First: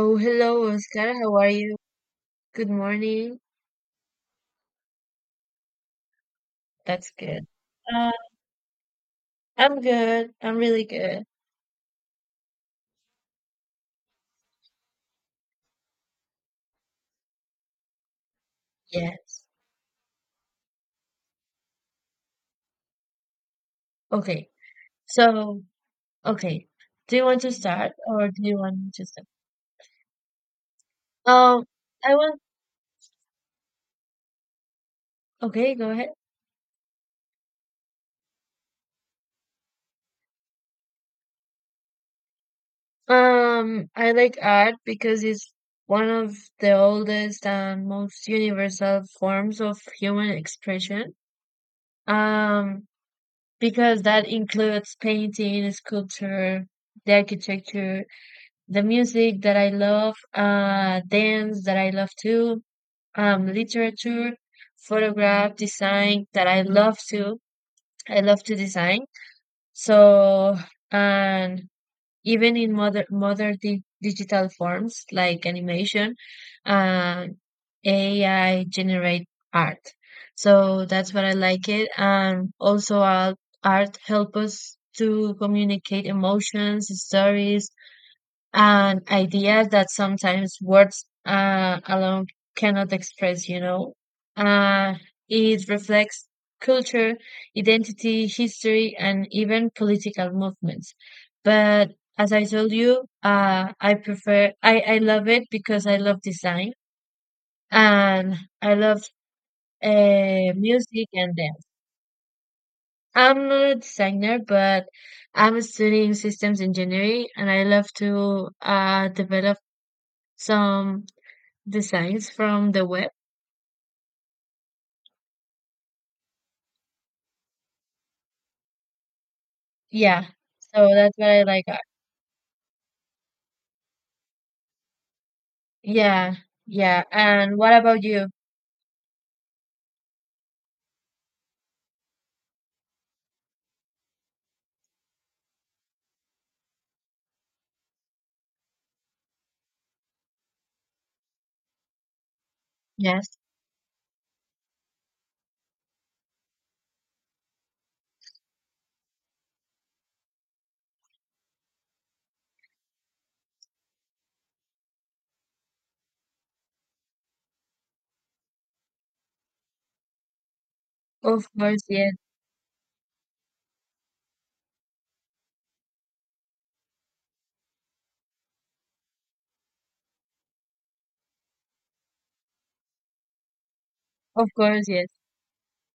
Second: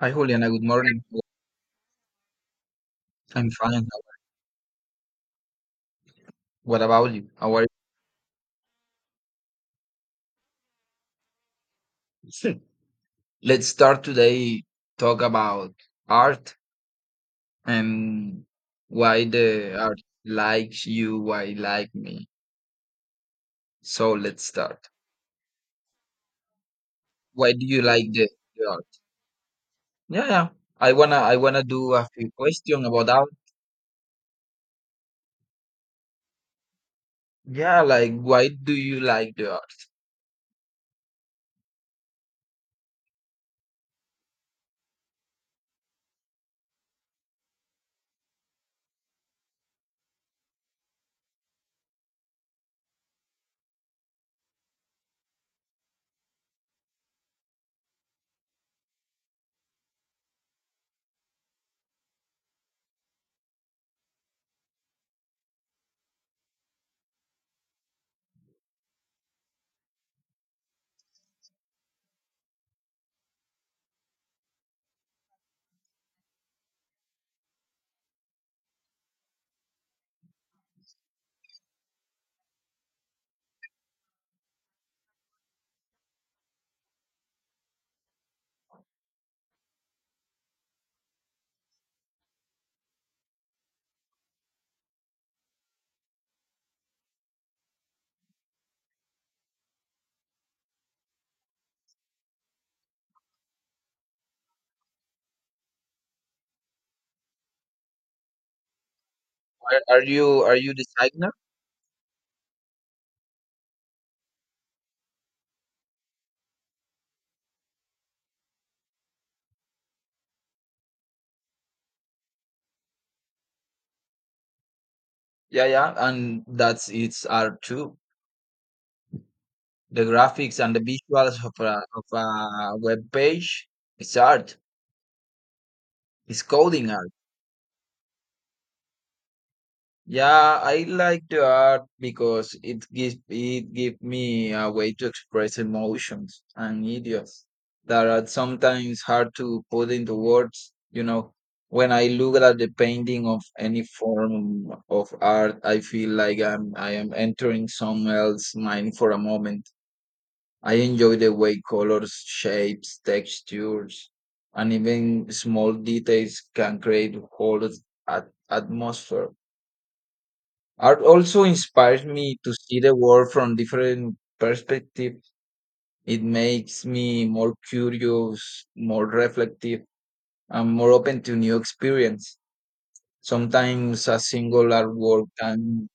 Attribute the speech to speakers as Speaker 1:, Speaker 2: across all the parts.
Speaker 1: Hi, Juliana. Good
Speaker 2: hello,
Speaker 1: morning.
Speaker 2: Oscar. How are you? Good morning.
Speaker 1: I'm fine. What
Speaker 2: That's
Speaker 1: about you?
Speaker 2: good.
Speaker 1: How are you?
Speaker 2: Uh, I'm good. I'm really good.
Speaker 1: Sure. Let's start today talk about art and why
Speaker 2: Yes.
Speaker 1: the art likes you, why like me. So let's
Speaker 2: Okay.
Speaker 1: start.
Speaker 2: So, okay. Do you want to
Speaker 1: Why do you
Speaker 2: start
Speaker 1: like
Speaker 2: or
Speaker 1: the,
Speaker 2: do you
Speaker 1: the
Speaker 2: want
Speaker 1: art?
Speaker 2: me to start?
Speaker 1: Yeah, yeah. I wanna I
Speaker 2: Um,
Speaker 1: wanna do a
Speaker 2: I
Speaker 1: few
Speaker 2: want.
Speaker 1: questions about art.
Speaker 2: Okay, go ahead.
Speaker 1: Yeah, like why do you like the art?
Speaker 2: I like art because it's one of the oldest and most universal forms of human expression. Um, because that includes painting, sculpture, the architecture, the music that I love, dance that I love too, literature, photograph, design that I love too. I love to design. So, and even in modern di digital forms like animation, uh, AI generate art. So that's what I like it. And also, art help us to communicate emotions, stories, and ideas that sometimes words alone cannot express, Uh, it reflects culture, identity, history, and even political movements. But as I told you, I love it because I love design and I love
Speaker 1: Are, are you are you
Speaker 2: music
Speaker 1: designer?
Speaker 2: and dance. I'm not a designer, but I'm studying systems engineering and I love to develop some Designs from the web?
Speaker 1: Yeah, yeah. And that's it's art too. The
Speaker 2: Yeah.
Speaker 1: graphics and the
Speaker 2: So that's what I
Speaker 1: visuals of
Speaker 2: like.
Speaker 1: a web page, it's art,
Speaker 2: Yeah.
Speaker 1: it's coding
Speaker 2: Yeah.
Speaker 1: art.
Speaker 2: And what about you?
Speaker 1: Yeah, I like the art because it give me a way to express emotions and ideas that are sometimes hard to put into words. When I look at the painting
Speaker 2: Yes.
Speaker 1: of any form of art, I feel like I am entering someone else's mind for a moment. I enjoy the way colors, shapes, textures, and even small details can create whole atmosphere. Art also
Speaker 2: Of course,
Speaker 1: inspires
Speaker 2: yes.
Speaker 1: me to see the world from different perspectives. It makes me more curious, more reflective, and more open to new experience. Sometimes a
Speaker 2: Of
Speaker 1: single
Speaker 2: course, yes.
Speaker 1: artwork can,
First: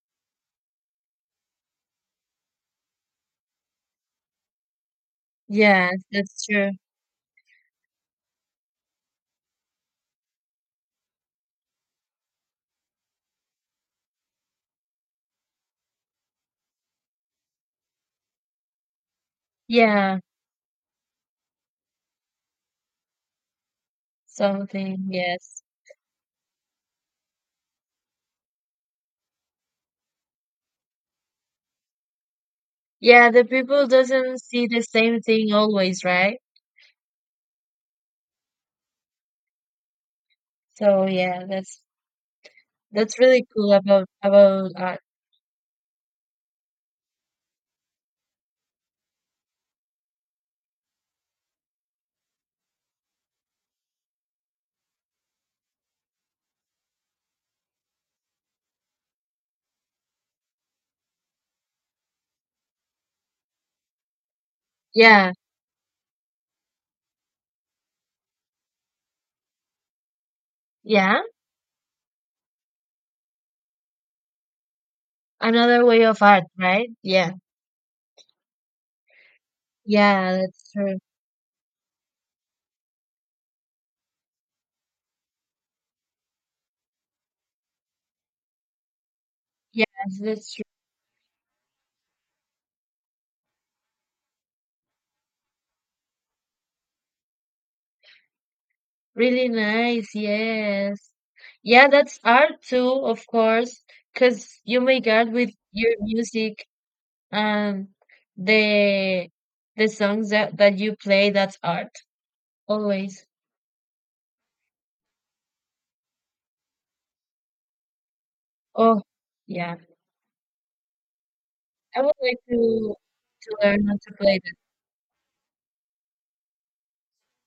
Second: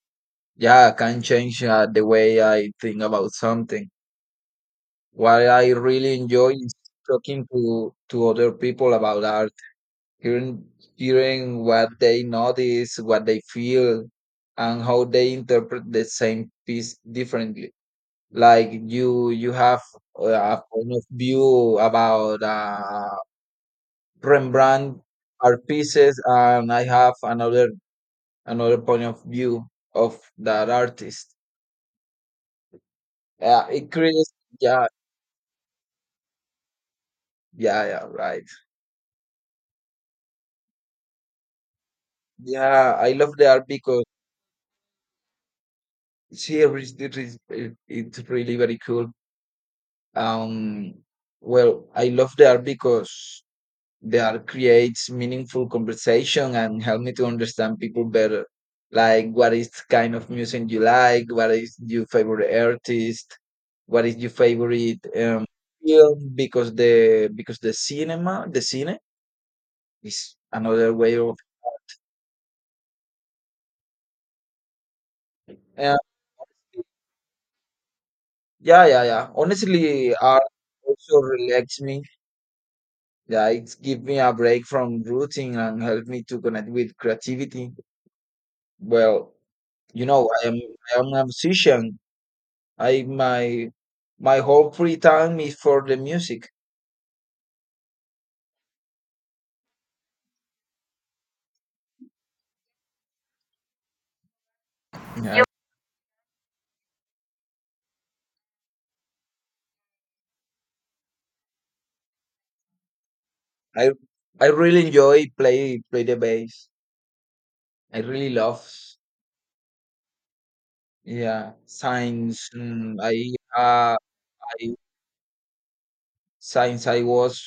Speaker 1: yeah, can change the way I think about something. What I
Speaker 2: Yes,
Speaker 1: really
Speaker 2: that's
Speaker 1: enjoy
Speaker 2: true.
Speaker 1: is talking to other people about art, hearing hearing what they notice, what they feel, and how they interpret the same piece differently. Like you have
Speaker 2: Yeah.
Speaker 1: a point of view about Rembrandt
Speaker 2: Something, yes.
Speaker 1: art pieces, and I have another point of view of that artist.
Speaker 2: Yeah, the people
Speaker 1: It creates,
Speaker 2: doesn't see the
Speaker 1: yeah,
Speaker 2: same thing always, right?
Speaker 1: yeah, yeah, right.
Speaker 2: So yeah, that's
Speaker 1: Yeah, I
Speaker 2: that's
Speaker 1: love
Speaker 2: really
Speaker 1: the art
Speaker 2: cool
Speaker 1: because
Speaker 2: about art.
Speaker 1: She is it, it's really very cool. Um, well, I love the art because the art creates meaningful conversation and help me to understand people better. Like, what is kind of music you like? What is your favorite artist? What is your favorite
Speaker 2: Yeah.
Speaker 1: film? Because the cinema, the cine is another way
Speaker 2: Yeah.
Speaker 1: of.
Speaker 2: Another
Speaker 1: Uh,
Speaker 2: way of art, right? Yeah.
Speaker 1: yeah, yeah, yeah. Honestly,
Speaker 2: Yeah,
Speaker 1: art
Speaker 2: that's true.
Speaker 1: also relaxes me. Yeah, it's give me a break from routine and help me to connect with creativity. Well,
Speaker 2: Yes,
Speaker 1: you know, I
Speaker 2: that's
Speaker 1: am
Speaker 2: true.
Speaker 1: I am a musician. I my my whole free time is for the music.
Speaker 2: Really nice, yes. Yeah, that's art too, of course, because you make art
Speaker 1: Yeah.
Speaker 2: with your music and the the songs that you play, that's art, always.
Speaker 1: I I really enjoy play the bass. I really love,
Speaker 2: Oh, yeah.
Speaker 1: yeah,
Speaker 2: I would like
Speaker 1: science.
Speaker 2: to learn how
Speaker 1: Uh
Speaker 2: to play that.
Speaker 1: I since I was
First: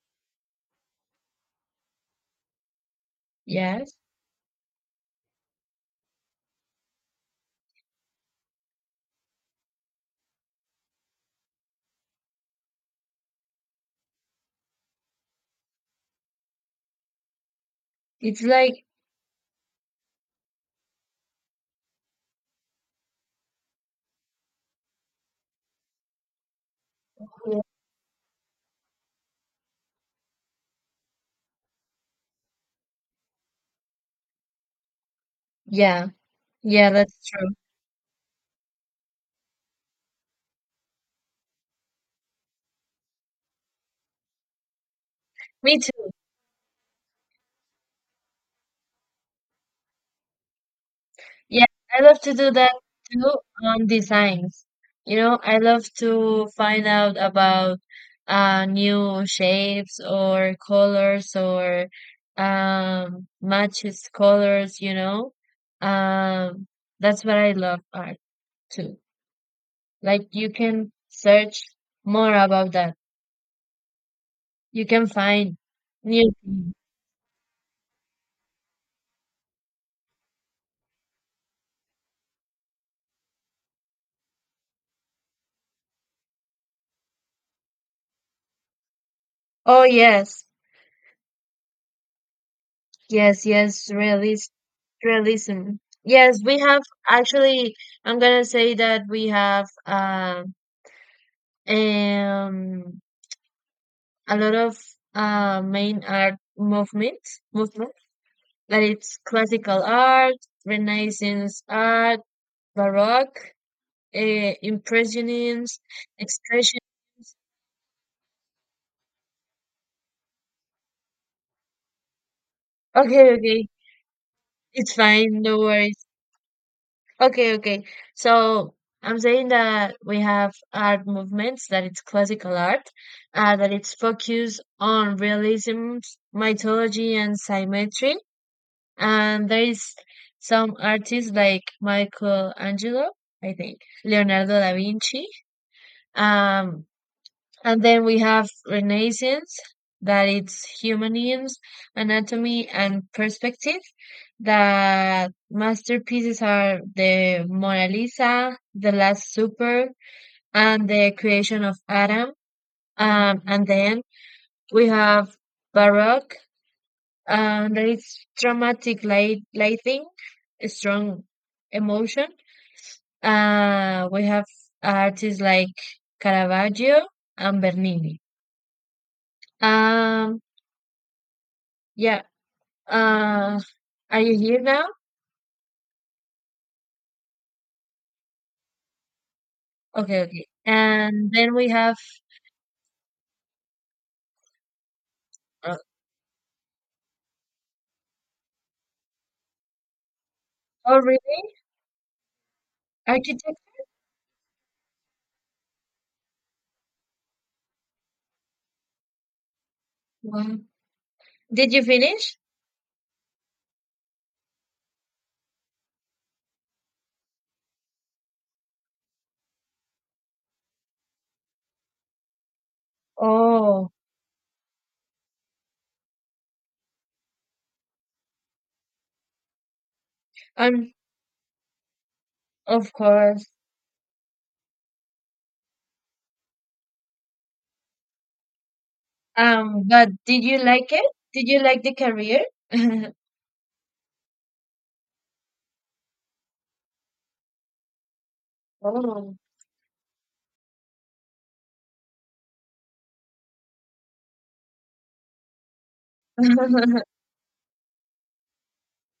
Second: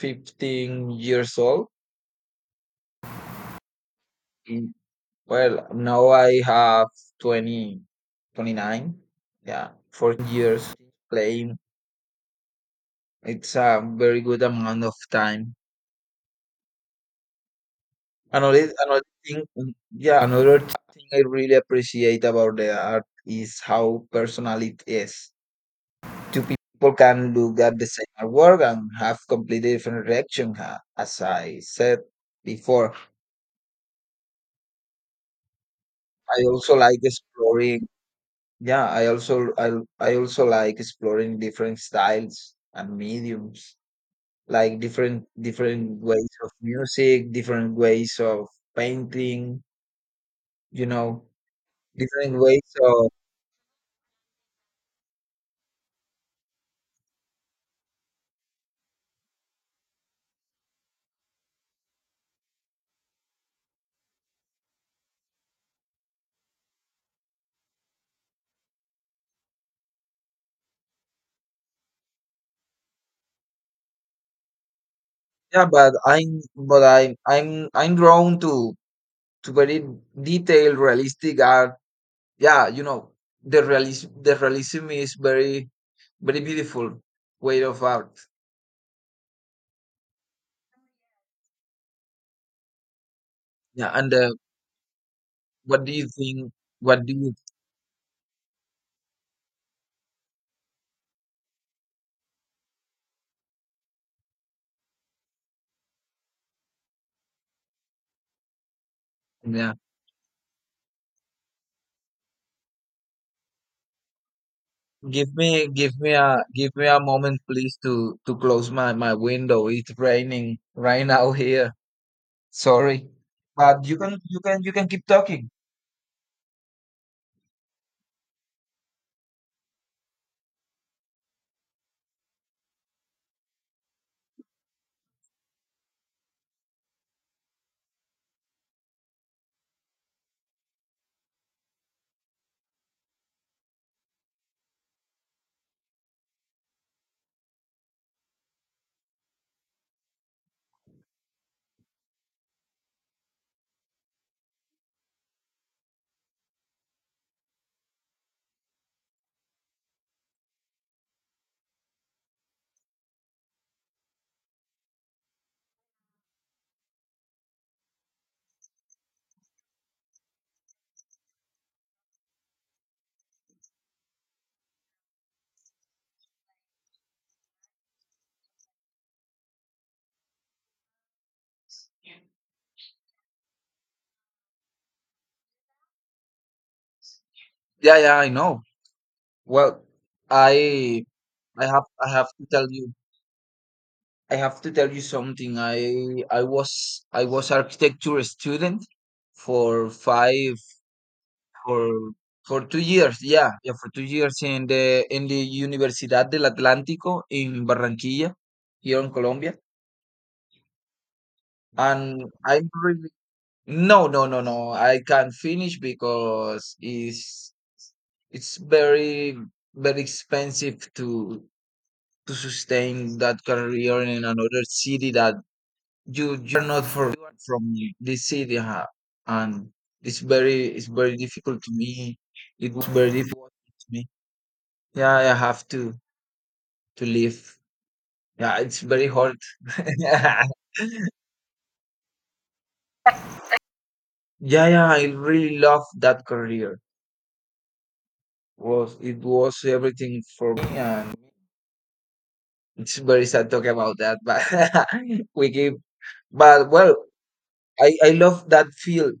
Speaker 1: 15 years old.
Speaker 2: Yes.
Speaker 1: Well, now I have 20, 29, yeah, 4 years playing. It's a very good amount of time.
Speaker 2: It's like,
Speaker 1: Yeah, another thing I really appreciate about the art is how personal it is. Two people can look at the same artwork and have completely different reaction, as I said before.
Speaker 2: yeah,
Speaker 1: I also
Speaker 2: yeah,
Speaker 1: like
Speaker 2: that's true.
Speaker 1: exploring Yeah, I also like exploring different styles and mediums, like
Speaker 2: Me
Speaker 1: different
Speaker 2: too.
Speaker 1: ways of music, different ways of painting, you know,
Speaker 2: Yeah, I love to
Speaker 1: different
Speaker 2: do
Speaker 1: ways
Speaker 2: that
Speaker 1: of
Speaker 2: too on designs. You know, I love to find out about new shapes or colors or matches colors, you know. Um that's what I love art too. Like you can search more about that. You can find
Speaker 1: yeah, but
Speaker 2: new
Speaker 1: I'm
Speaker 2: things.
Speaker 1: but I'm I'm I'm drawn to very detailed realistic art. Yeah, the realism is very very beautiful way of art.
Speaker 2: Oh yes. Yes, yes,
Speaker 1: Yeah, and
Speaker 2: realism.
Speaker 1: what do you
Speaker 2: Yes,
Speaker 1: think?
Speaker 2: we have
Speaker 1: What do you
Speaker 2: actually, I'm gonna say that we have um a lot of main art movement that it's
Speaker 1: Yeah?
Speaker 2: classical art, Renaissance art, Baroque,
Speaker 1: Give
Speaker 2: Impressionism,
Speaker 1: me, give
Speaker 2: Expression.
Speaker 1: me a moment, please, to close my window. It's raining right now here. Sorry,
Speaker 2: Okay, okay,
Speaker 1: but you can
Speaker 2: it's
Speaker 1: keep
Speaker 2: fine.
Speaker 1: talking.
Speaker 2: No worries. Okay, okay. So I'm saying that we have art movements, that it's classical art, that it's focused on realism, mythology, and symmetry. And there is some artists like Michelangelo, I think, Leonardo da Vinci, um, and then we have Renaissance, that it's humanism, anatomy, and perspective. That masterpieces are the Mona Lisa, The Last Supper, and The Creation of Adam. And then we have Baroque, and that it's dramatic lighting, strong emotion. We have artists like Caravaggio and Bernini. Um, yeah, Uh, are you here now?
Speaker 1: Yeah, yeah, I know. Well,
Speaker 2: Okay, okay.
Speaker 1: I,
Speaker 2: And then
Speaker 1: I
Speaker 2: we
Speaker 1: have,
Speaker 2: have,
Speaker 1: I have to tell you, I have to tell you something.
Speaker 2: uh,
Speaker 1: I was architecture student for five,
Speaker 2: oh, really?
Speaker 1: for for 2 years. Yeah,
Speaker 2: Architect?
Speaker 1: yeah, for 2 years in the Universidad del Atlántico in Barranquilla, here in Colombia.
Speaker 2: Wow. Did you
Speaker 1: And
Speaker 2: finish?
Speaker 1: I'm really, no, no, no, no, I can't finish because it's very very expensive to sustain that
Speaker 2: Oh,
Speaker 1: career in another city that you're not for from this city, huh? And it's
Speaker 2: um,
Speaker 1: very difficult to me. It was
Speaker 2: of
Speaker 1: very
Speaker 2: course.
Speaker 1: difficult to me. Yeah, I have to leave. Yeah, it's very hard.
Speaker 2: But
Speaker 1: Yeah,
Speaker 2: did you like it? Did you like the career?
Speaker 1: yeah. I really love that career. Was it
Speaker 2: Oh,
Speaker 1: was everything for me, and it's very sad talking about that, but we keep but well, I love that field.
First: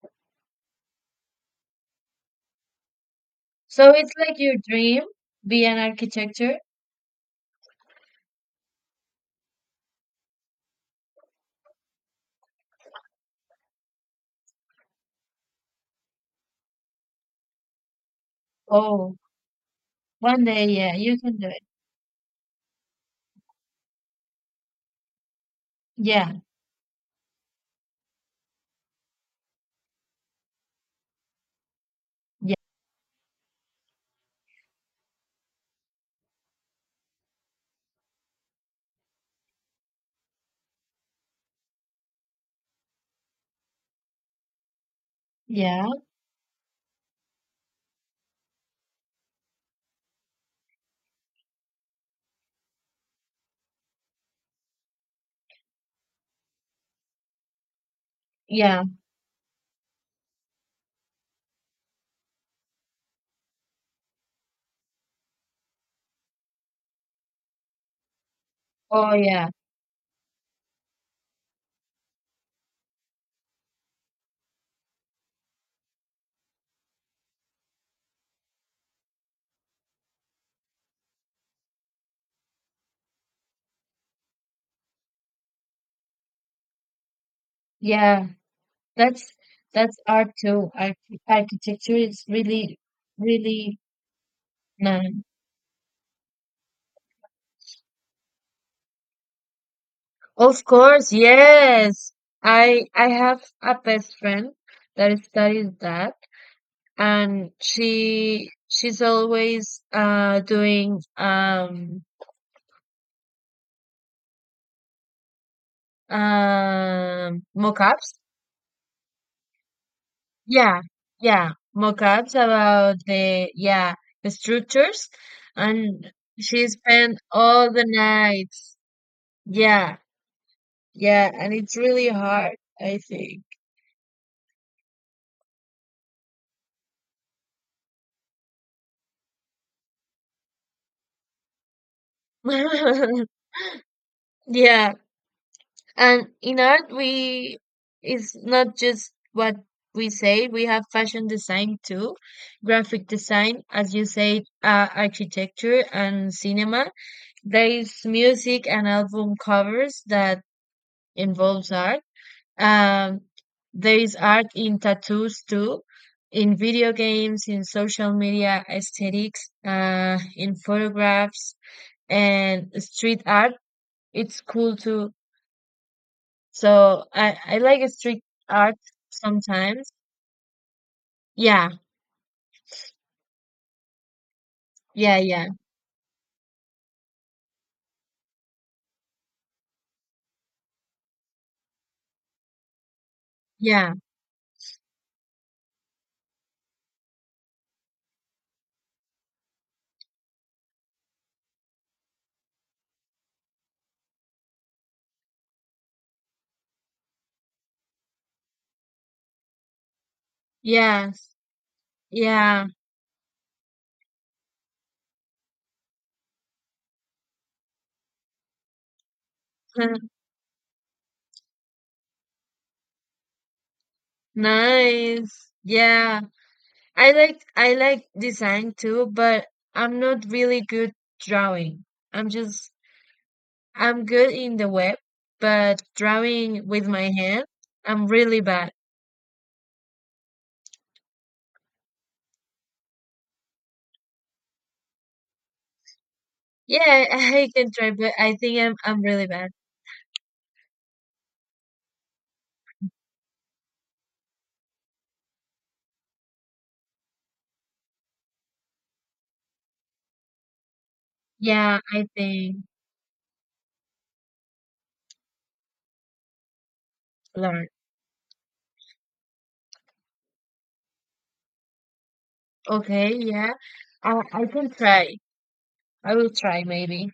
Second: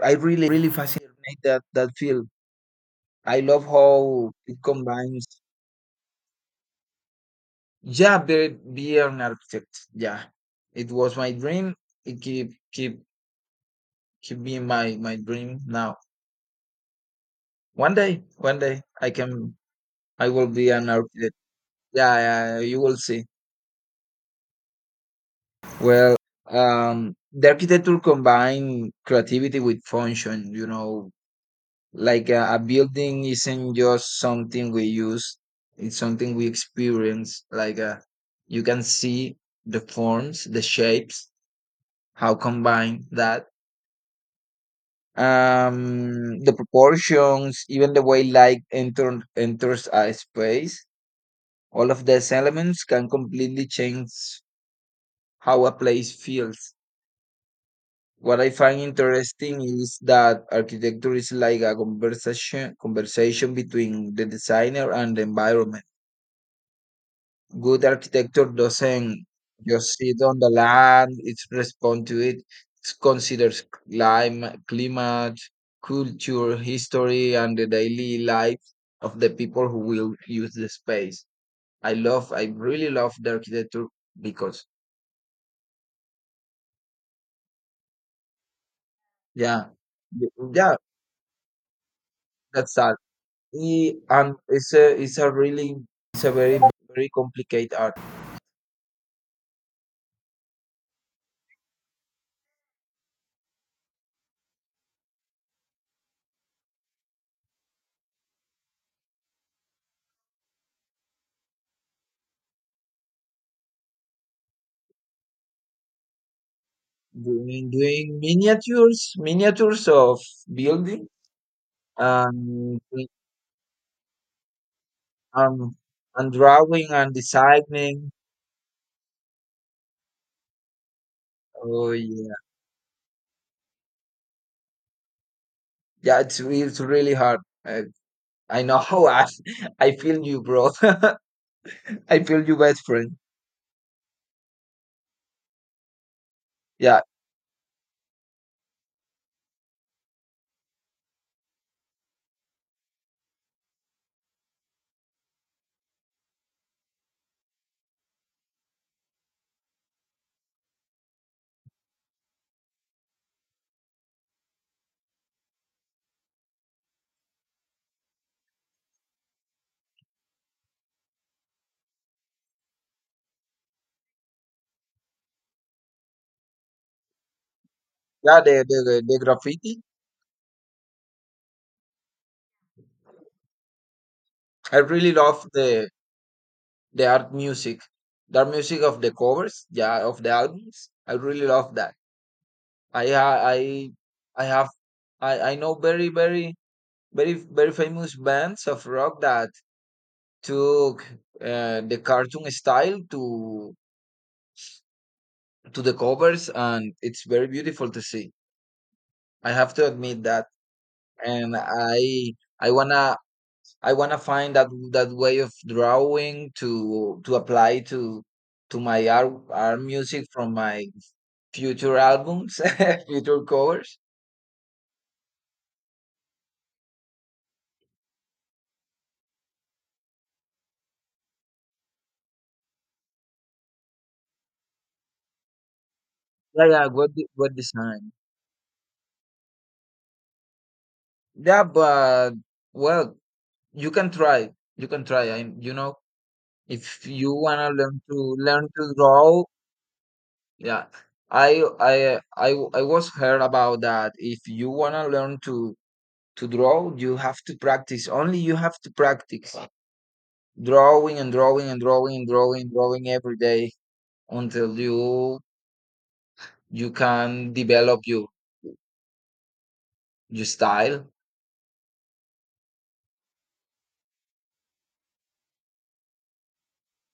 Speaker 1: I really really fascinate that field. I love
Speaker 2: so it's
Speaker 1: how
Speaker 2: like your
Speaker 1: it
Speaker 2: dream,
Speaker 1: combines.
Speaker 2: be an architecture?
Speaker 1: Yeah, be an architect. Yeah, it was my dream. It keep being my dream now. One day
Speaker 2: Oh,
Speaker 1: I
Speaker 2: one
Speaker 1: will
Speaker 2: day,
Speaker 1: be an
Speaker 2: yeah, you
Speaker 1: architect.
Speaker 2: can do it.
Speaker 1: Yeah, you will see. Well,
Speaker 2: Yeah,
Speaker 1: the architecture combine creativity with function, like
Speaker 2: yeah,
Speaker 1: a building isn't just something we use, it's something we experience. Like you can see the forms, the shapes, how combine that,
Speaker 2: yeah,
Speaker 1: the proportions, even the way enters a space. All of these elements can completely change how a place feels. What I find
Speaker 2: yeah.
Speaker 1: interesting is that architecture is like a conversation between the designer and the environment. Good architecture
Speaker 2: Oh,
Speaker 1: doesn't
Speaker 2: yeah,
Speaker 1: just sit on the land, it responds to it. It considers climate, culture, history, and the daily life of the people who will use the space. I really love the architecture, because,
Speaker 2: yeah. That's
Speaker 1: yeah,
Speaker 2: that's art too.
Speaker 1: yeah,
Speaker 2: Architecture is
Speaker 1: that's
Speaker 2: really,
Speaker 1: that.
Speaker 2: really
Speaker 1: And it's a it's
Speaker 2: None.
Speaker 1: a really it's a very very complicated art.
Speaker 2: Of course, yes. I have a best friend that studies that, and she's always doing
Speaker 1: doing
Speaker 2: mock-ups.
Speaker 1: doing miniatures of
Speaker 2: Yeah,
Speaker 1: building
Speaker 2: yeah, mock-ups
Speaker 1: and
Speaker 2: about the yeah the structures,
Speaker 1: um
Speaker 2: and she
Speaker 1: drawing and
Speaker 2: spent all the
Speaker 1: designing.
Speaker 2: nights. Yeah, yeah, and it's
Speaker 1: Oh
Speaker 2: really
Speaker 1: yeah,
Speaker 2: hard, I think.
Speaker 1: yeah, it's really hard. I, I know how I. I feel you bro. I feel you best friend.
Speaker 2: Yeah. And in art,
Speaker 1: Yeah,
Speaker 2: we it's not just what we say. We have fashion design too, graphic design, as you said, architecture and cinema. There is music and album covers that involves art. Um, there is art in tattoos too, in video games, in social media aesthetics, in photographs and street art. It's cool too so I like a street
Speaker 1: yeah the,
Speaker 2: art
Speaker 1: the the graffiti.
Speaker 2: sometimes. Yeah,
Speaker 1: I really
Speaker 2: yeah, yeah,
Speaker 1: love the art music, the art music of the covers, yeah, of the albums. I really love that. I ha-
Speaker 2: yeah,
Speaker 1: I have I know very very famous bands of rock that took the cartoon style to the covers, and it's very beautiful to see. I have to admit that.
Speaker 2: yes,
Speaker 1: And I
Speaker 2: yeah.
Speaker 1: I wanna I wanna find that way of drawing to apply to my art, art music from my future albums, future covers.
Speaker 2: Nice. Yeah. I like design too, but I'm not really good drawing. I'm just I'm good in the web, but drawing
Speaker 1: Yeah, yeah.
Speaker 2: with my
Speaker 1: What
Speaker 2: hand,
Speaker 1: good
Speaker 2: I'm
Speaker 1: design.
Speaker 2: really bad.
Speaker 1: Yeah, but well, you can try. You can try.
Speaker 2: Yeah,
Speaker 1: If you
Speaker 2: I
Speaker 1: wanna
Speaker 2: can try, but I think
Speaker 1: learn
Speaker 2: I'm
Speaker 1: to
Speaker 2: I'm really
Speaker 1: draw,
Speaker 2: bad.
Speaker 1: yeah. I I I I was heard about that. If you wanna learn to draw, you have to practice. Only you have to practice drawing and drawing
Speaker 2: Yeah,
Speaker 1: and
Speaker 2: I
Speaker 1: drawing and
Speaker 2: think
Speaker 1: drawing every day until you can
Speaker 2: learn.
Speaker 1: develop your style.
Speaker 2: Okay, yeah. I can try. I will try maybe.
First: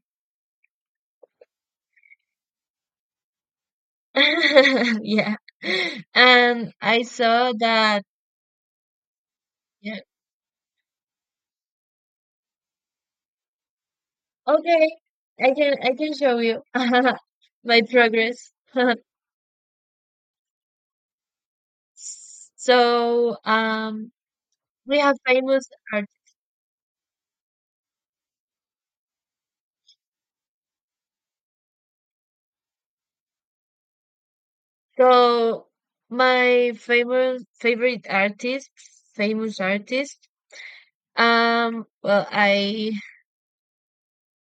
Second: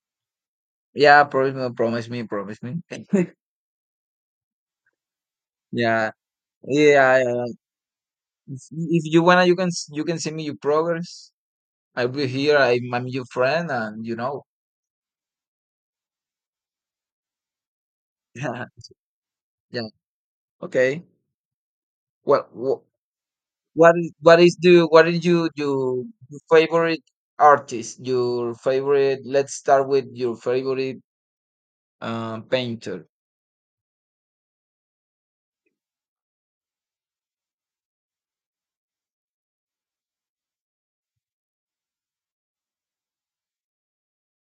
Speaker 1: Yeah, promise me, promise me, promise me.
Speaker 2: Yeah.
Speaker 1: Yeah,
Speaker 2: And I
Speaker 1: yeah.
Speaker 2: saw that
Speaker 1: If you wanna,
Speaker 2: yeah.
Speaker 1: you can send me your progress. I'll be here. I'm your friend, and
Speaker 2: Okay. I can show you my progress.
Speaker 1: yeah, yeah. Okay. What what
Speaker 2: So, um we
Speaker 1: what
Speaker 2: have
Speaker 1: is you
Speaker 2: famous
Speaker 1: your,
Speaker 2: art.
Speaker 1: your favorite artist? Your favorite? Let's start with your favorite painter.
Speaker 2: So my famous favorite artist, famous artist. Well I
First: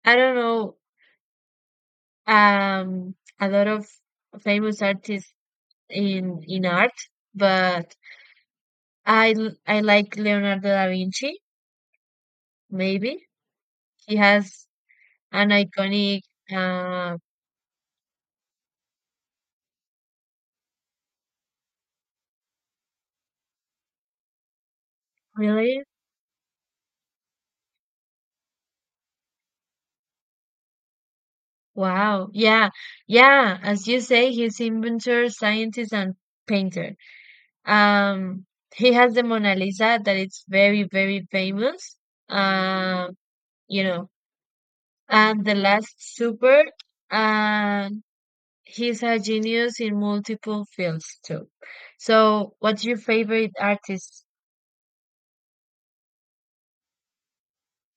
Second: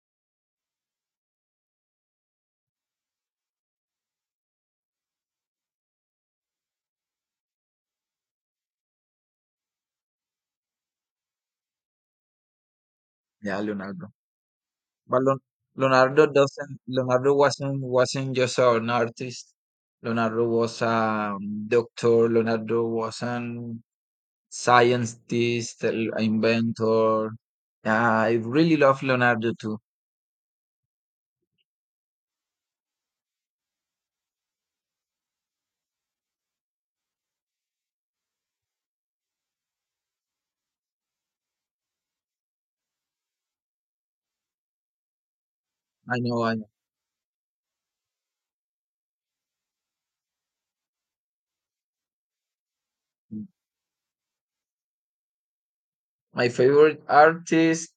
Speaker 2: I don't know a lot of famous artists in art, but I like Leonardo da Vinci. Maybe
Speaker 1: Yeah, Leonardo.
Speaker 2: he has
Speaker 1: But
Speaker 2: an iconic.
Speaker 1: Leonardo doesn't.
Speaker 2: Uh,
Speaker 1: Leonardo wasn't just an artist. Leonardo was a doctor. Leonardo was an
Speaker 2: really?
Speaker 1: scientist, inventor. Yeah, I really love Leonardo too.
Speaker 2: Wow. Yeah, yeah. As you say, he's inventor, scientist, and painter. Um, he has the Mona Lisa that it's very, very famous. Uh, you know, and the Last
Speaker 1: I know, I
Speaker 2: Supper.
Speaker 1: know.
Speaker 2: And he's a genius in multiple fields too. So, what's your favorite artist?
Speaker 1: My favorite artist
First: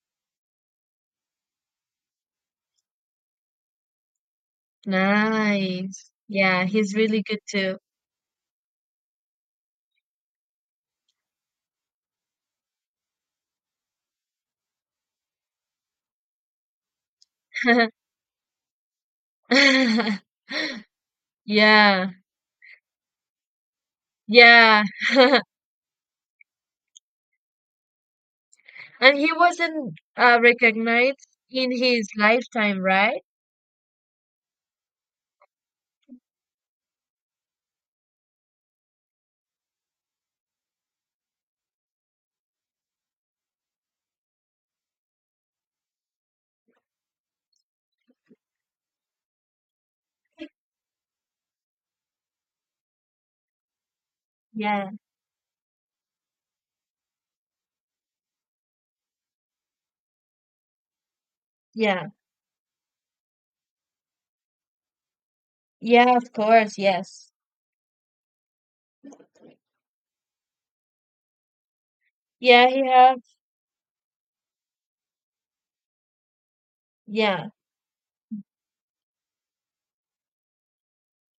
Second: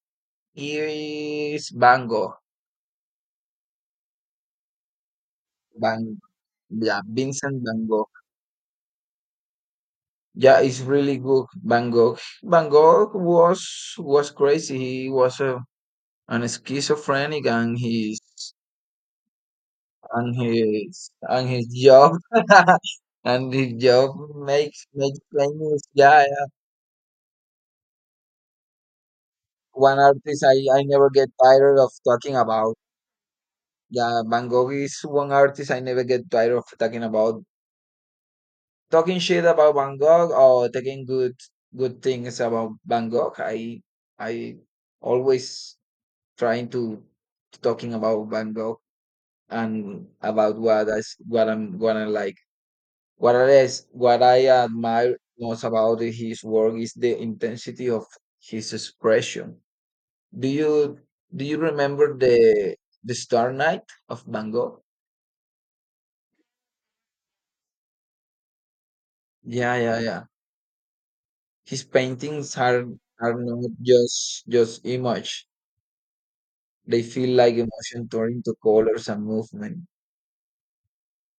Speaker 1: is Van Gogh. Van,
Speaker 2: Nice. Yeah, he's
Speaker 1: yeah,
Speaker 2: really good
Speaker 1: Vincent
Speaker 2: too.
Speaker 1: Van Gogh. Yeah, it's really good. Van Gogh. Van Gogh was crazy. He was an schizophrenic, and his and his and his
Speaker 2: Yeah,
Speaker 1: job, and his job
Speaker 2: yeah.
Speaker 1: makes famous. Yeah, yeah.
Speaker 2: And he wasn't
Speaker 1: One artist I never
Speaker 2: recognized
Speaker 1: get
Speaker 2: in
Speaker 1: tired of
Speaker 2: his
Speaker 1: talking about.
Speaker 2: lifetime, right?
Speaker 1: Yeah, Van Gogh is one artist I never get tired of talking about. Talking shit about Van Gogh or taking good things about Van Gogh. I always trying to talking about Van Gogh and about what I'm gonna like. What I
Speaker 2: Yeah,
Speaker 1: admire most about his work is the intensity of his expression. Do you do you
Speaker 2: yeah.
Speaker 1: remember the Star Night of Van Gogh?
Speaker 2: Yeah, of course, yes.
Speaker 1: Yeah, yeah, yeah. His paintings
Speaker 2: Yeah, he have.
Speaker 1: are not just image. They feel
Speaker 2: Yeah,
Speaker 1: like emotion turned into colors and movement.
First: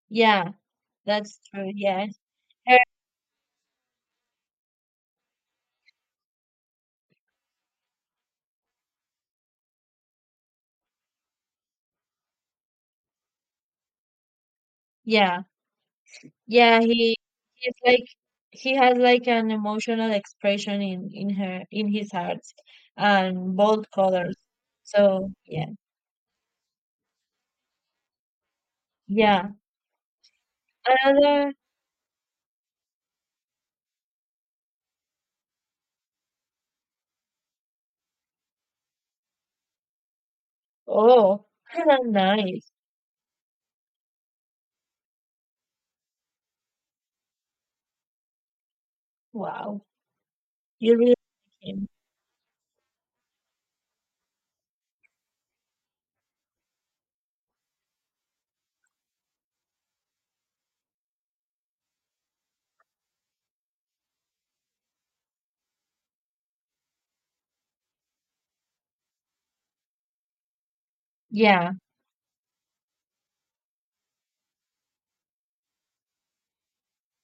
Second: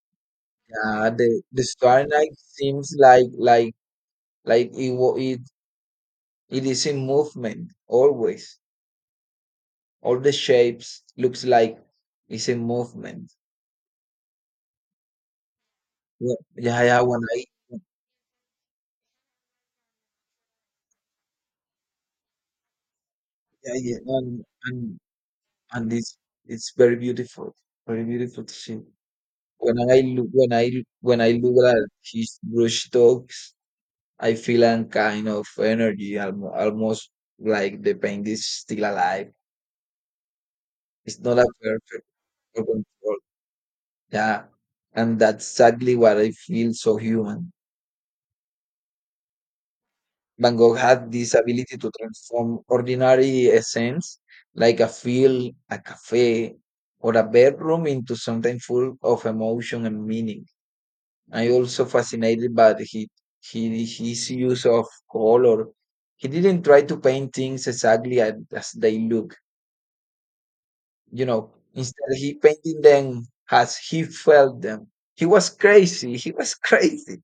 Speaker 2: yeah.
Speaker 1: Yeah,
Speaker 2: That's
Speaker 1: the
Speaker 2: true.
Speaker 1: Star
Speaker 2: Yeah.
Speaker 1: Night
Speaker 2: Uh,
Speaker 1: seems like it is in movement always. All the shapes looks like it's in movement.
Speaker 2: Yeah.
Speaker 1: Yeah,
Speaker 2: Yeah,
Speaker 1: yeah, yeah.
Speaker 2: he
Speaker 1: When I
Speaker 2: he's like he has like an emotional expression in her in his heart and
Speaker 1: Yeah,
Speaker 2: bold
Speaker 1: yeah.
Speaker 2: colors.
Speaker 1: And, and
Speaker 2: So, yeah.
Speaker 1: And it's it's very beautiful, very beautiful to see.
Speaker 2: Yeah.
Speaker 1: When I look when I
Speaker 2: Another
Speaker 1: look at his brush dogs, I feel a kind of energy, almost like the paint is still alive. It's not
Speaker 2: oh,
Speaker 1: a perfect or
Speaker 2: nice.
Speaker 1: control. Yeah, and that's exactly what I feel so human.
Speaker 2: Wow.
Speaker 1: Van Gogh
Speaker 2: You
Speaker 1: had
Speaker 2: really
Speaker 1: this
Speaker 2: like
Speaker 1: ability
Speaker 2: him.
Speaker 1: to transform ordinary essence, like a field, a cafe, or a bedroom, into something full of emotion and meaning. I also fascinated by his use of color. He didn't try to paint things exactly as they look. You know.
Speaker 2: Yeah.
Speaker 1: Instead, he painted them as he felt them. He was crazy. He was crazy.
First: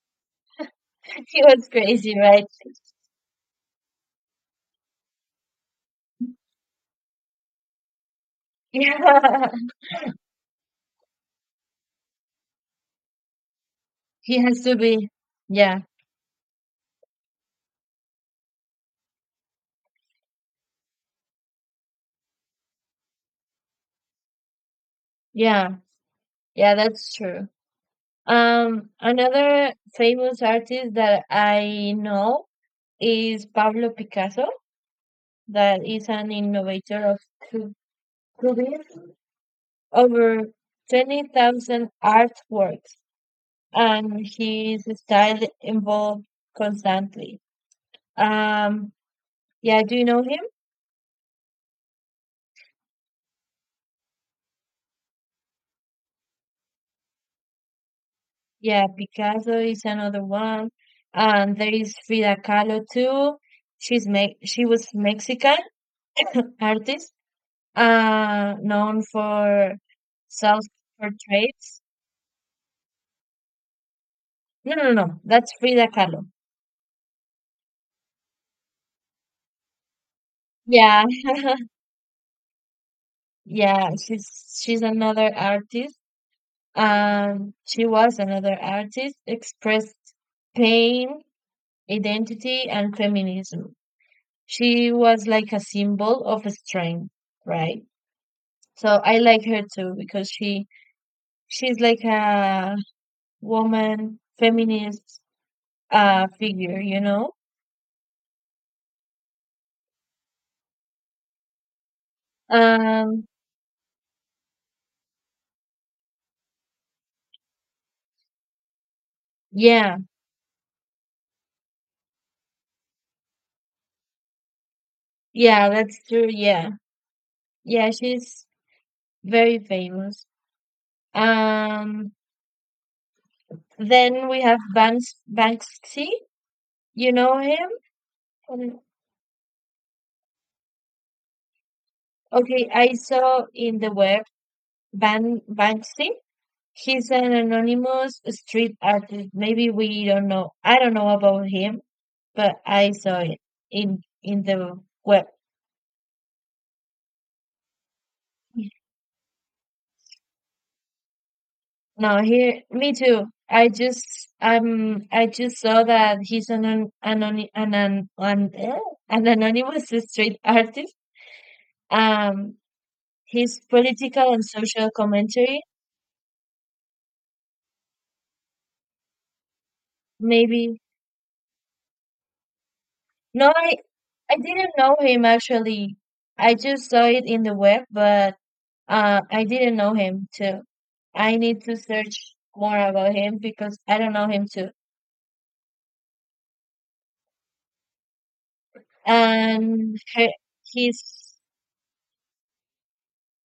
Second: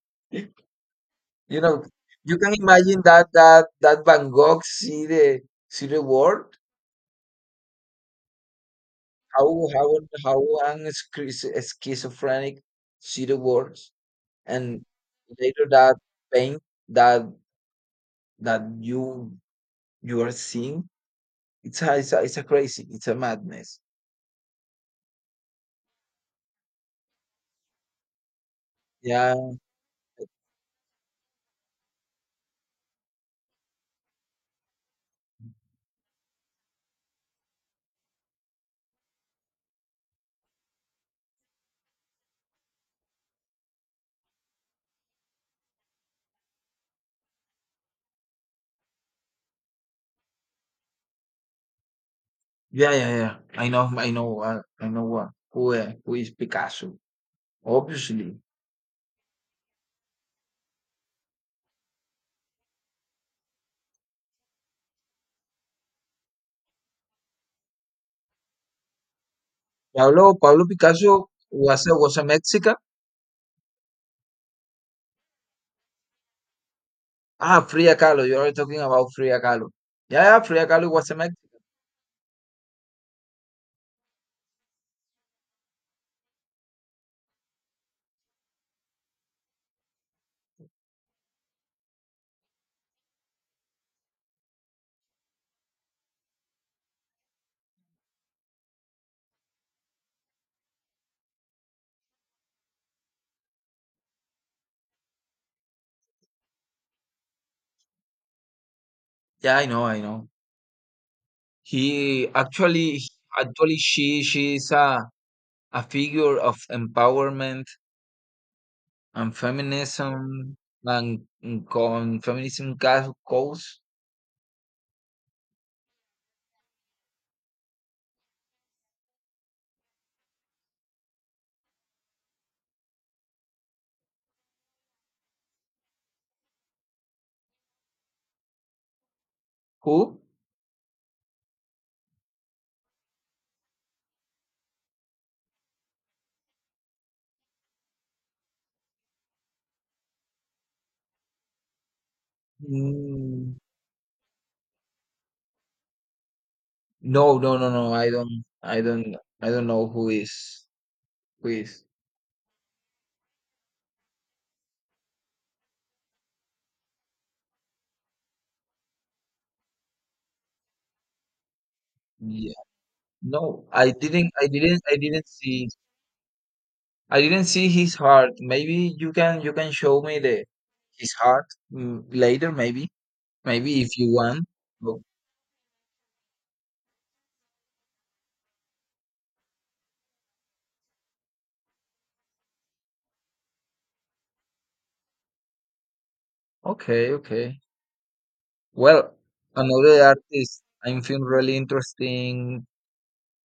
Speaker 2: He
Speaker 1: You
Speaker 2: was
Speaker 1: know,
Speaker 2: crazy,
Speaker 1: you
Speaker 2: right?
Speaker 1: can imagine that Van Gogh see the world.
Speaker 2: Yeah.
Speaker 1: How how how an schizophrenic see the world,
Speaker 2: He has to
Speaker 1: and
Speaker 2: be.
Speaker 1: later
Speaker 2: Yeah.
Speaker 1: that paint that that You are seeing? It's a crazy. It's a madness.
Speaker 2: Yeah. Yeah, that's true.
Speaker 1: Yeah.
Speaker 2: Another famous artist that I know is Pablo Picasso, that is an innovator of cu- cubism, over 20,000 artworks, and his style evolved constantly. Um, yeah, do you know him?
Speaker 1: Yeah, yeah, yeah. I know I know I know what who is Picasso. Obviously.
Speaker 2: Yeah, Picasso is another one. And there is Frida Kahlo too. She was Mexican artist, known for
Speaker 1: Pablo Picasso
Speaker 2: self-portraits.
Speaker 1: was a Mexican.
Speaker 2: No, no, no, no, that's Frida Kahlo.
Speaker 1: Ah, Frida Kahlo. You're talking about Frida Kahlo. Yeah, yeah, Frida Kahlo
Speaker 2: Yeah,
Speaker 1: was a Mexican.
Speaker 2: yeah, she's another artist. She was another artist, expressed pain, identity, and feminism. She was like a symbol of strength, right? So I like her too because she's like a woman feminist figure, you know?
Speaker 1: Yeah, I know, I know. He actually
Speaker 2: Um
Speaker 1: actually she is a figure of empowerment and
Speaker 2: yeah,
Speaker 1: feminism and con feminism ca- cause
Speaker 2: yeah, that's true. Yeah. Yeah, she's very famous. Um then we have Banksy, you know him? Um,
Speaker 1: Who?
Speaker 2: Okay, I saw in the web Banksy. He's an anonymous street artist. Maybe we don't know. I don't know about him, but I saw it
Speaker 1: Mm,
Speaker 2: in the web.
Speaker 1: No, no. I don't. I don't know who is.
Speaker 2: No, here, me too. I just saw that he's an anony- an, eh, an anonymous street artist.
Speaker 1: Yeah.
Speaker 2: Um, his
Speaker 1: No, I
Speaker 2: political
Speaker 1: didn't.
Speaker 2: and
Speaker 1: I didn't.
Speaker 2: social
Speaker 1: I didn't
Speaker 2: commentary.
Speaker 1: see. I didn't see his heart. Maybe you can. You can show me the
Speaker 2: Maybe
Speaker 1: his heart later. Maybe.
Speaker 2: no,
Speaker 1: Maybe if you
Speaker 2: I
Speaker 1: want.
Speaker 2: didn't know
Speaker 1: Oh,
Speaker 2: him actually. I just saw it in the web, but. I didn't know him too. I need to search more about him because I don't know him too.
Speaker 1: okay. Okay. Well,
Speaker 2: And
Speaker 1: another
Speaker 2: he,
Speaker 1: artist I'm feeling
Speaker 2: he's
Speaker 1: really interesting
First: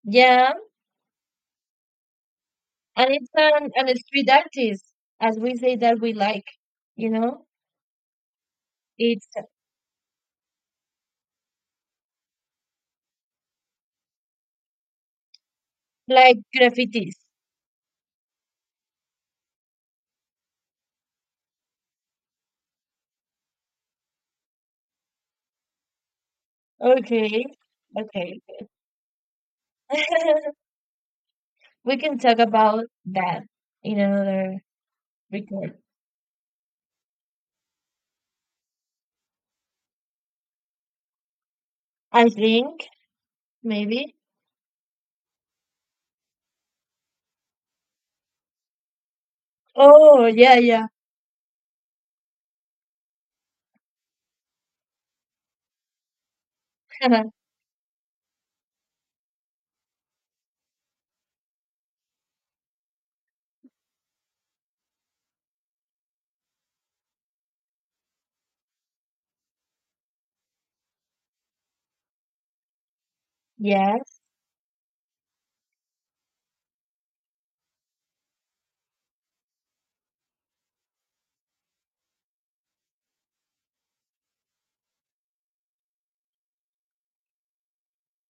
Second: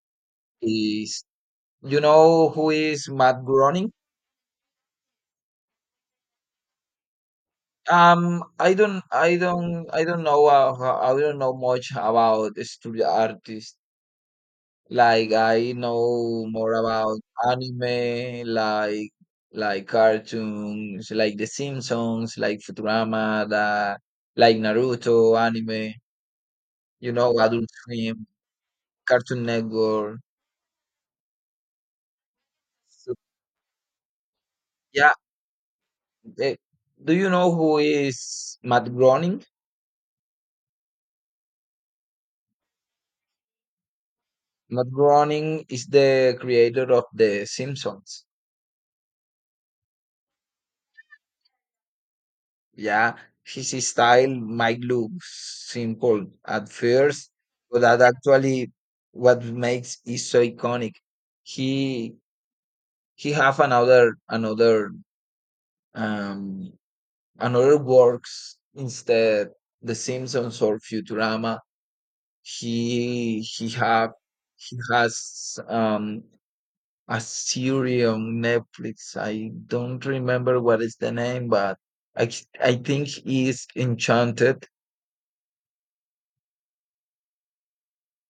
Speaker 2: yeah,
Speaker 1: is, you know who
Speaker 2: and
Speaker 1: is
Speaker 2: it's
Speaker 1: Matt Groening.
Speaker 2: an street artist, as we say that we like, you know,
Speaker 1: I don't,
Speaker 2: it's
Speaker 1: I don't, I don't know. I don't know much about studio artists. Like I
Speaker 2: like
Speaker 1: know more
Speaker 2: graffitis.
Speaker 1: about anime, like cartoons, like The Simpsons, like Futurama, like Naruto anime. You know,
Speaker 2: Okay,
Speaker 1: Adult Swim,
Speaker 2: okay,
Speaker 1: Cartoon Network.
Speaker 2: we can talk about
Speaker 1: So,
Speaker 2: that in another
Speaker 1: yeah.
Speaker 2: record.
Speaker 1: eh, do you know who is Matt Groening?
Speaker 2: I think maybe.
Speaker 1: Matt Groening is the creator of The Simpsons.
Speaker 2: Oh yeah, yeah,
Speaker 1: Yeah, his style might look simple at first, but that actually what makes it so iconic. He he have another um another works instead The Simpsons or Futurama. He he have
Speaker 2: yes.
Speaker 1: he has a series on Netflix. I don't remember what is the name, but I I think is Enchanted.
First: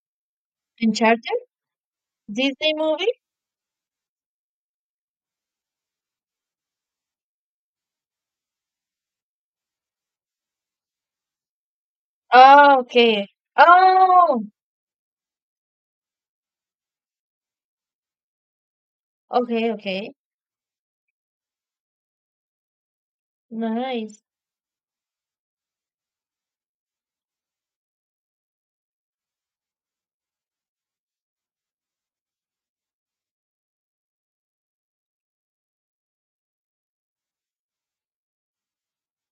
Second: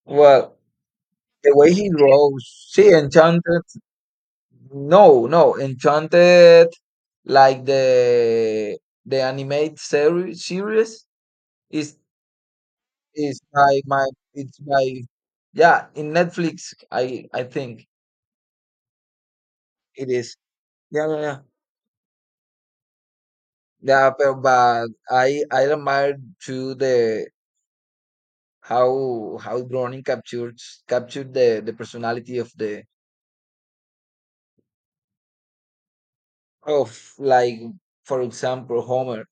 Speaker 1: Well,
Speaker 2: Uncharted,
Speaker 1: the way he grows.
Speaker 2: Disney
Speaker 1: See,
Speaker 2: movie.
Speaker 1: Enchanted. No, no, Enchanted, like the the animated series is
Speaker 2: Oh, okay.
Speaker 1: is by my
Speaker 2: Oh,
Speaker 1: it's by, yeah, in Netflix. I think
Speaker 2: okay,
Speaker 1: it
Speaker 2: okay.
Speaker 1: is. Yeah, yeah, yeah. Yeah,
Speaker 2: Nice.
Speaker 1: but I admire to the, how Browning captures captured the personality of like, for example, Homer.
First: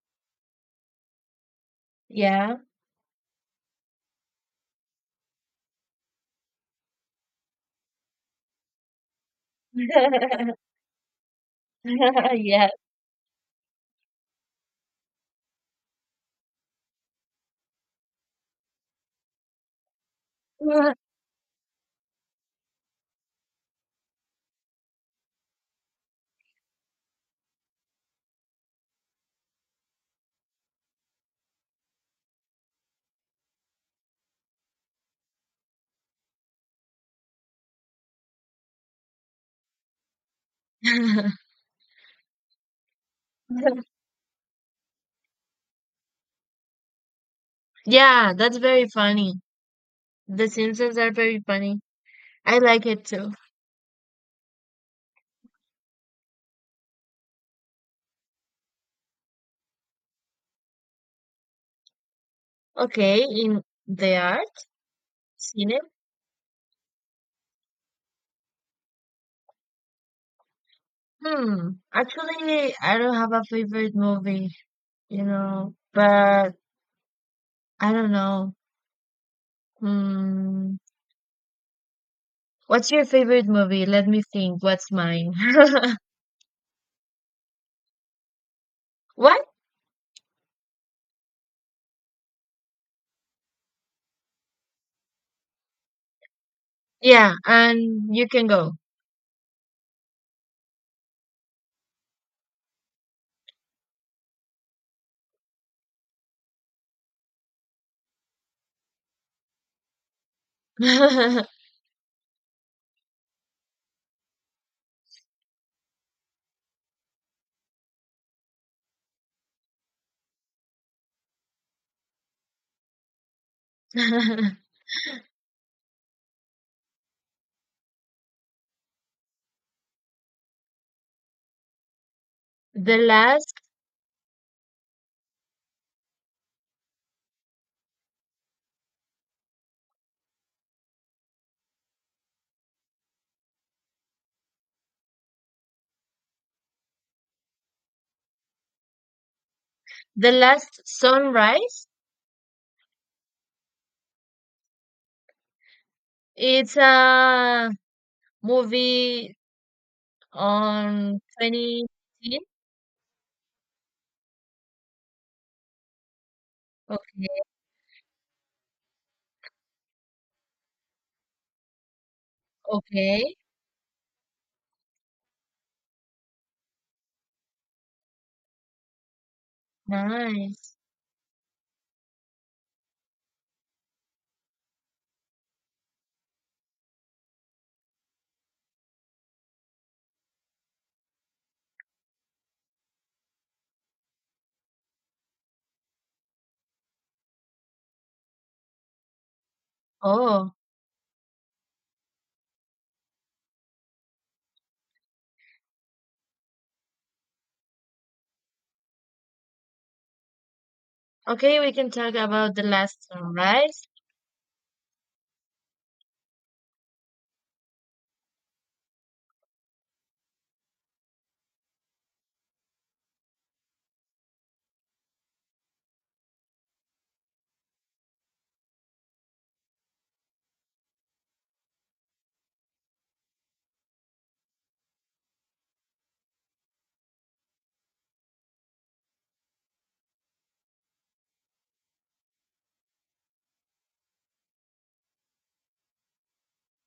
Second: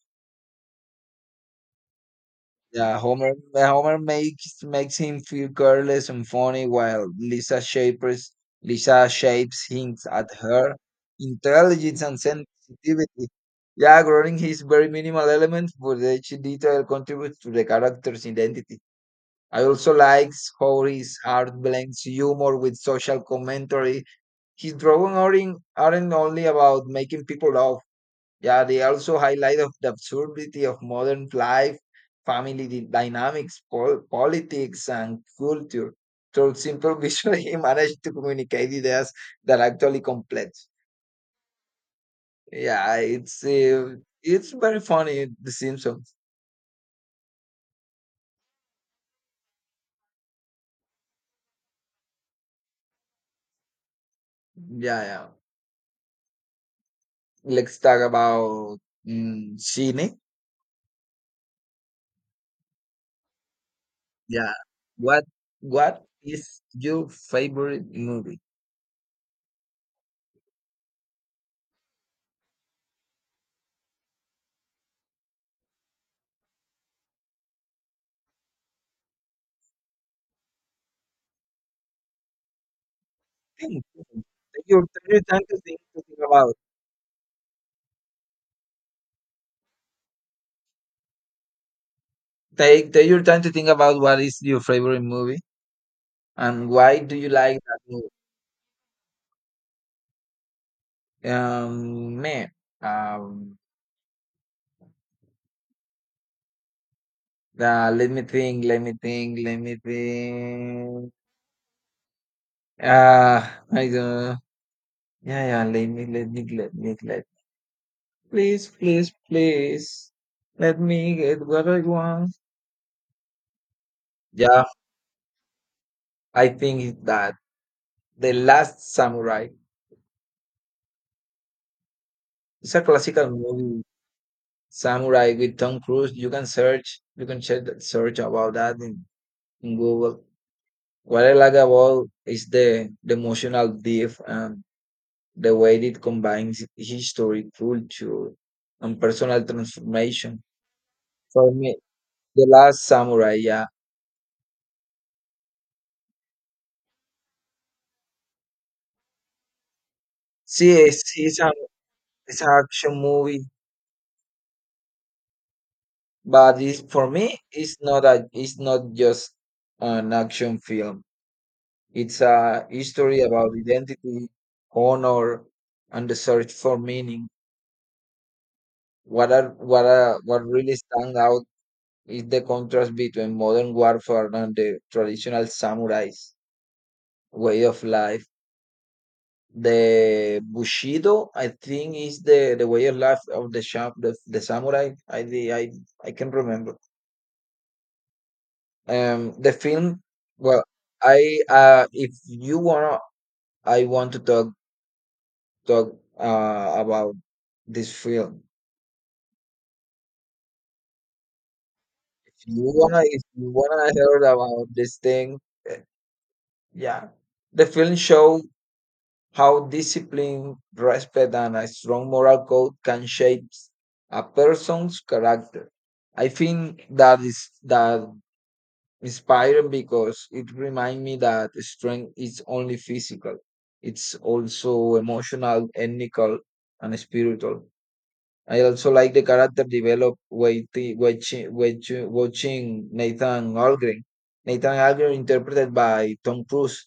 Speaker 2: Yeah.
Speaker 1: Yeah, Homer makes him feel careless and funny while Lisa shapes hints at her intelligence and
Speaker 2: Yeah.
Speaker 1: sensitivity. Yeah, growing his very minimal elements, but each detail contributes to the character's identity. I also likes how his art blends humor with social commentary. His drawings aren't only about making people laugh. Yeah, they also highlight of the absurdity of modern life, dynamics, politics, and culture through simple visual. He managed to communicate ideas that are actually complex. Yeah, it's it's very funny. The Simpsons.
Speaker 2: Yeah, that's very funny. The Simpsons are very funny. I like it too.
Speaker 1: Yeah, yeah. Let's talk about, Cine.
Speaker 2: Okay, in the art,
Speaker 1: Yeah, what
Speaker 2: seen it?
Speaker 1: what is your favorite movie?
Speaker 2: Hmm. Actually, I don't have a favorite movie, you know, but I don't know. Hmm. What's your favorite
Speaker 1: Think,
Speaker 2: movie? Let me
Speaker 1: think.
Speaker 2: think.
Speaker 1: Take your
Speaker 2: What's
Speaker 1: take your
Speaker 2: mine?
Speaker 1: time to think about.
Speaker 2: What?
Speaker 1: Take your time to think about what is your favorite movie and why do you
Speaker 2: Yeah,
Speaker 1: like that movie.
Speaker 2: and you can go.
Speaker 1: Um, man, um, Let me think. Uh, I don't. Yeah, yeah. Let me, let me, let me, let. Please, please, please. Let me get what I want. Yeah, I think it's that the Last Samurai. It's a
Speaker 2: The
Speaker 1: classical
Speaker 2: last,
Speaker 1: movie. Samurai with Tom Cruise. You can search. You can check that, search about that in Google. Varelaga Wall is the emotional depth and the way it combines history, culture, and personal
Speaker 2: the
Speaker 1: transformation.
Speaker 2: last
Speaker 1: For me,
Speaker 2: sunrise.
Speaker 1: The Last Samurai, yeah.
Speaker 2: It's a movie
Speaker 1: See,
Speaker 2: on 2018.
Speaker 1: it's an action movie, but, it's, for
Speaker 2: Okay,
Speaker 1: me, it's not just an action film. It's a history
Speaker 2: okay,
Speaker 1: about identity, honor, and the search for meaning. What
Speaker 2: nice.
Speaker 1: really stand out is the contrast between modern warfare and the traditional samurai's way of life. The Bushido, I think, is the way of life of the samurai. I can remember. The film.
Speaker 2: Oh,
Speaker 1: Well, I if you wanna, I want to talk about this film.
Speaker 2: okay. We can talk about the last
Speaker 1: If you
Speaker 2: sunrise.
Speaker 1: wanna hear about this thing, eh, yeah. The film show how discipline, respect, and a strong moral code can shape a person's character. I think that is that inspiring because it reminds me that strength is only physical. It's also emotional, ethical, and spiritual. I also like the character developed while watching Nathan Algren. Nathan Algren interpreted by Tom Cruise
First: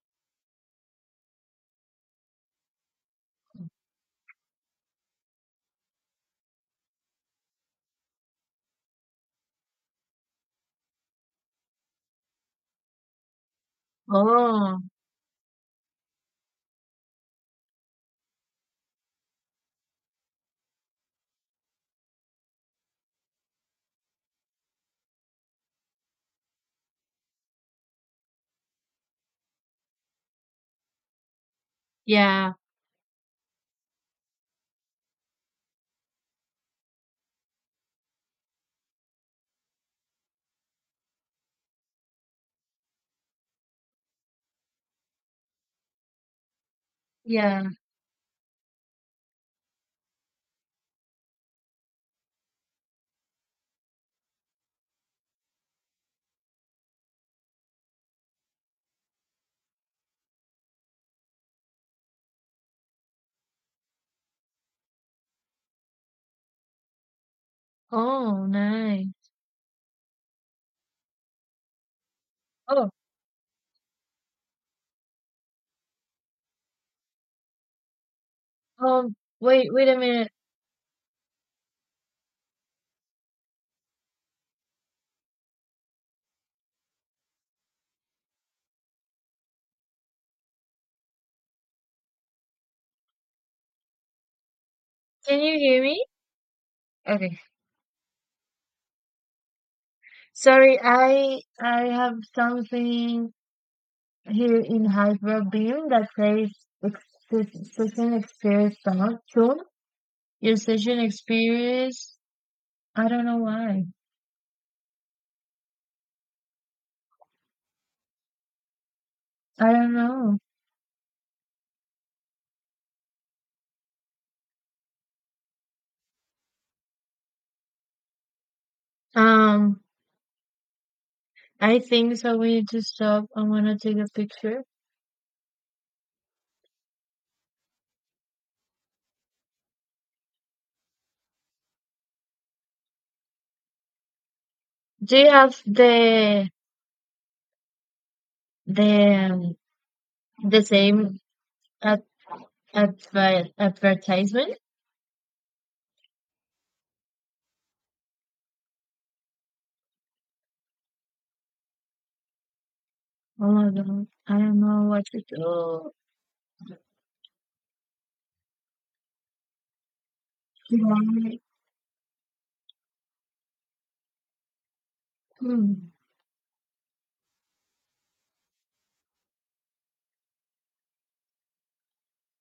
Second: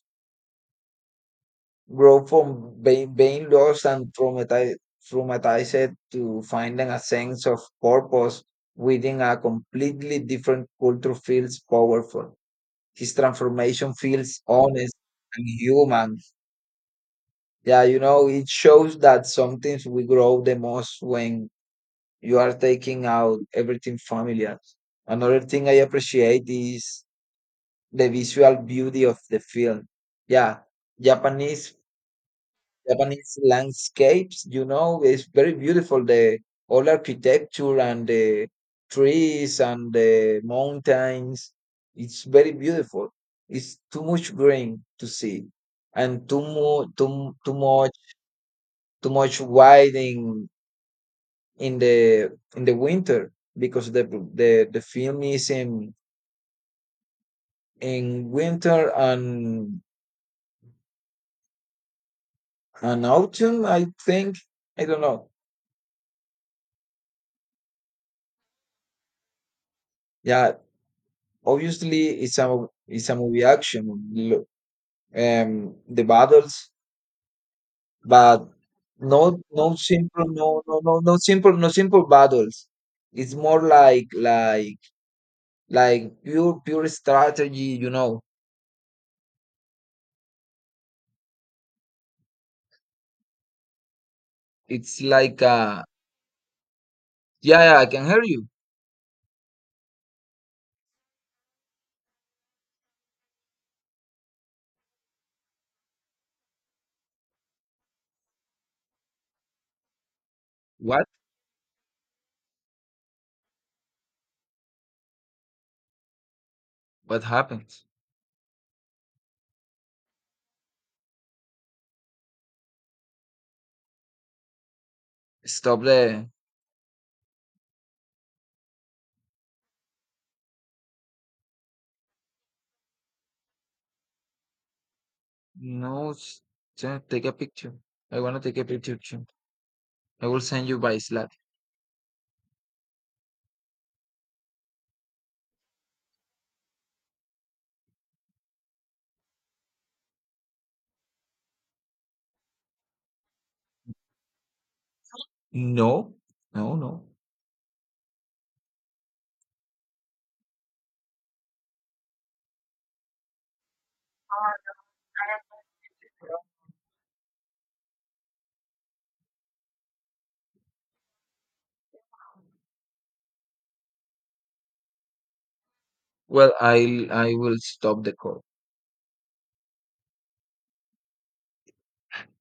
Speaker 1: grow from being lost and traumatized to finding a sense of purpose within a completely different culture feels powerful. His transformation feels
Speaker 2: Oh,
Speaker 1: honest and human. Yeah, you know, it shows that sometimes we grow the most when you are taking out everything familiar. Another thing I appreciate is the visual beauty of the film. Yeah, Japanese
Speaker 2: yeah,
Speaker 1: Japanese landscapes, you know, it's very beautiful. The all architecture and the trees and the mountains, it's very beautiful. It's too much green to see, and too mu too
Speaker 2: yeah.
Speaker 1: too much white in in the winter because the film is in winter and autumn, I think. I don't know.
Speaker 2: Oh, nice.
Speaker 1: Yeah, obviously
Speaker 2: Oh,
Speaker 1: it's a movie action, lo- the battles, but
Speaker 2: um,
Speaker 1: no
Speaker 2: wait,
Speaker 1: no
Speaker 2: wait a
Speaker 1: simple
Speaker 2: minute.
Speaker 1: no no no no simple no simple battles. It's more like pure strategy, you know. It's
Speaker 2: Can
Speaker 1: like,
Speaker 2: you hear me? Okay.
Speaker 1: yeah, yeah, I can hear you.
Speaker 2: Sorry, I have something here in Hyperbane that says ex- session experience song. Tune your session
Speaker 1: what
Speaker 2: experience. I don't know why.
Speaker 1: what happened?
Speaker 2: I don't know.
Speaker 1: Stop there.
Speaker 2: Um, I think so. We need to stop. I want to take a picture.
Speaker 1: No s- t- Take a picture. I want to take a picture too. I will send you by Slack.
Speaker 2: Do you have the the um, the same ad- advertisement?
Speaker 1: no no No.
Speaker 2: Oh my god! I don't know what to do. Yeah. Hmm.
Speaker 1: Well, I will stop the call.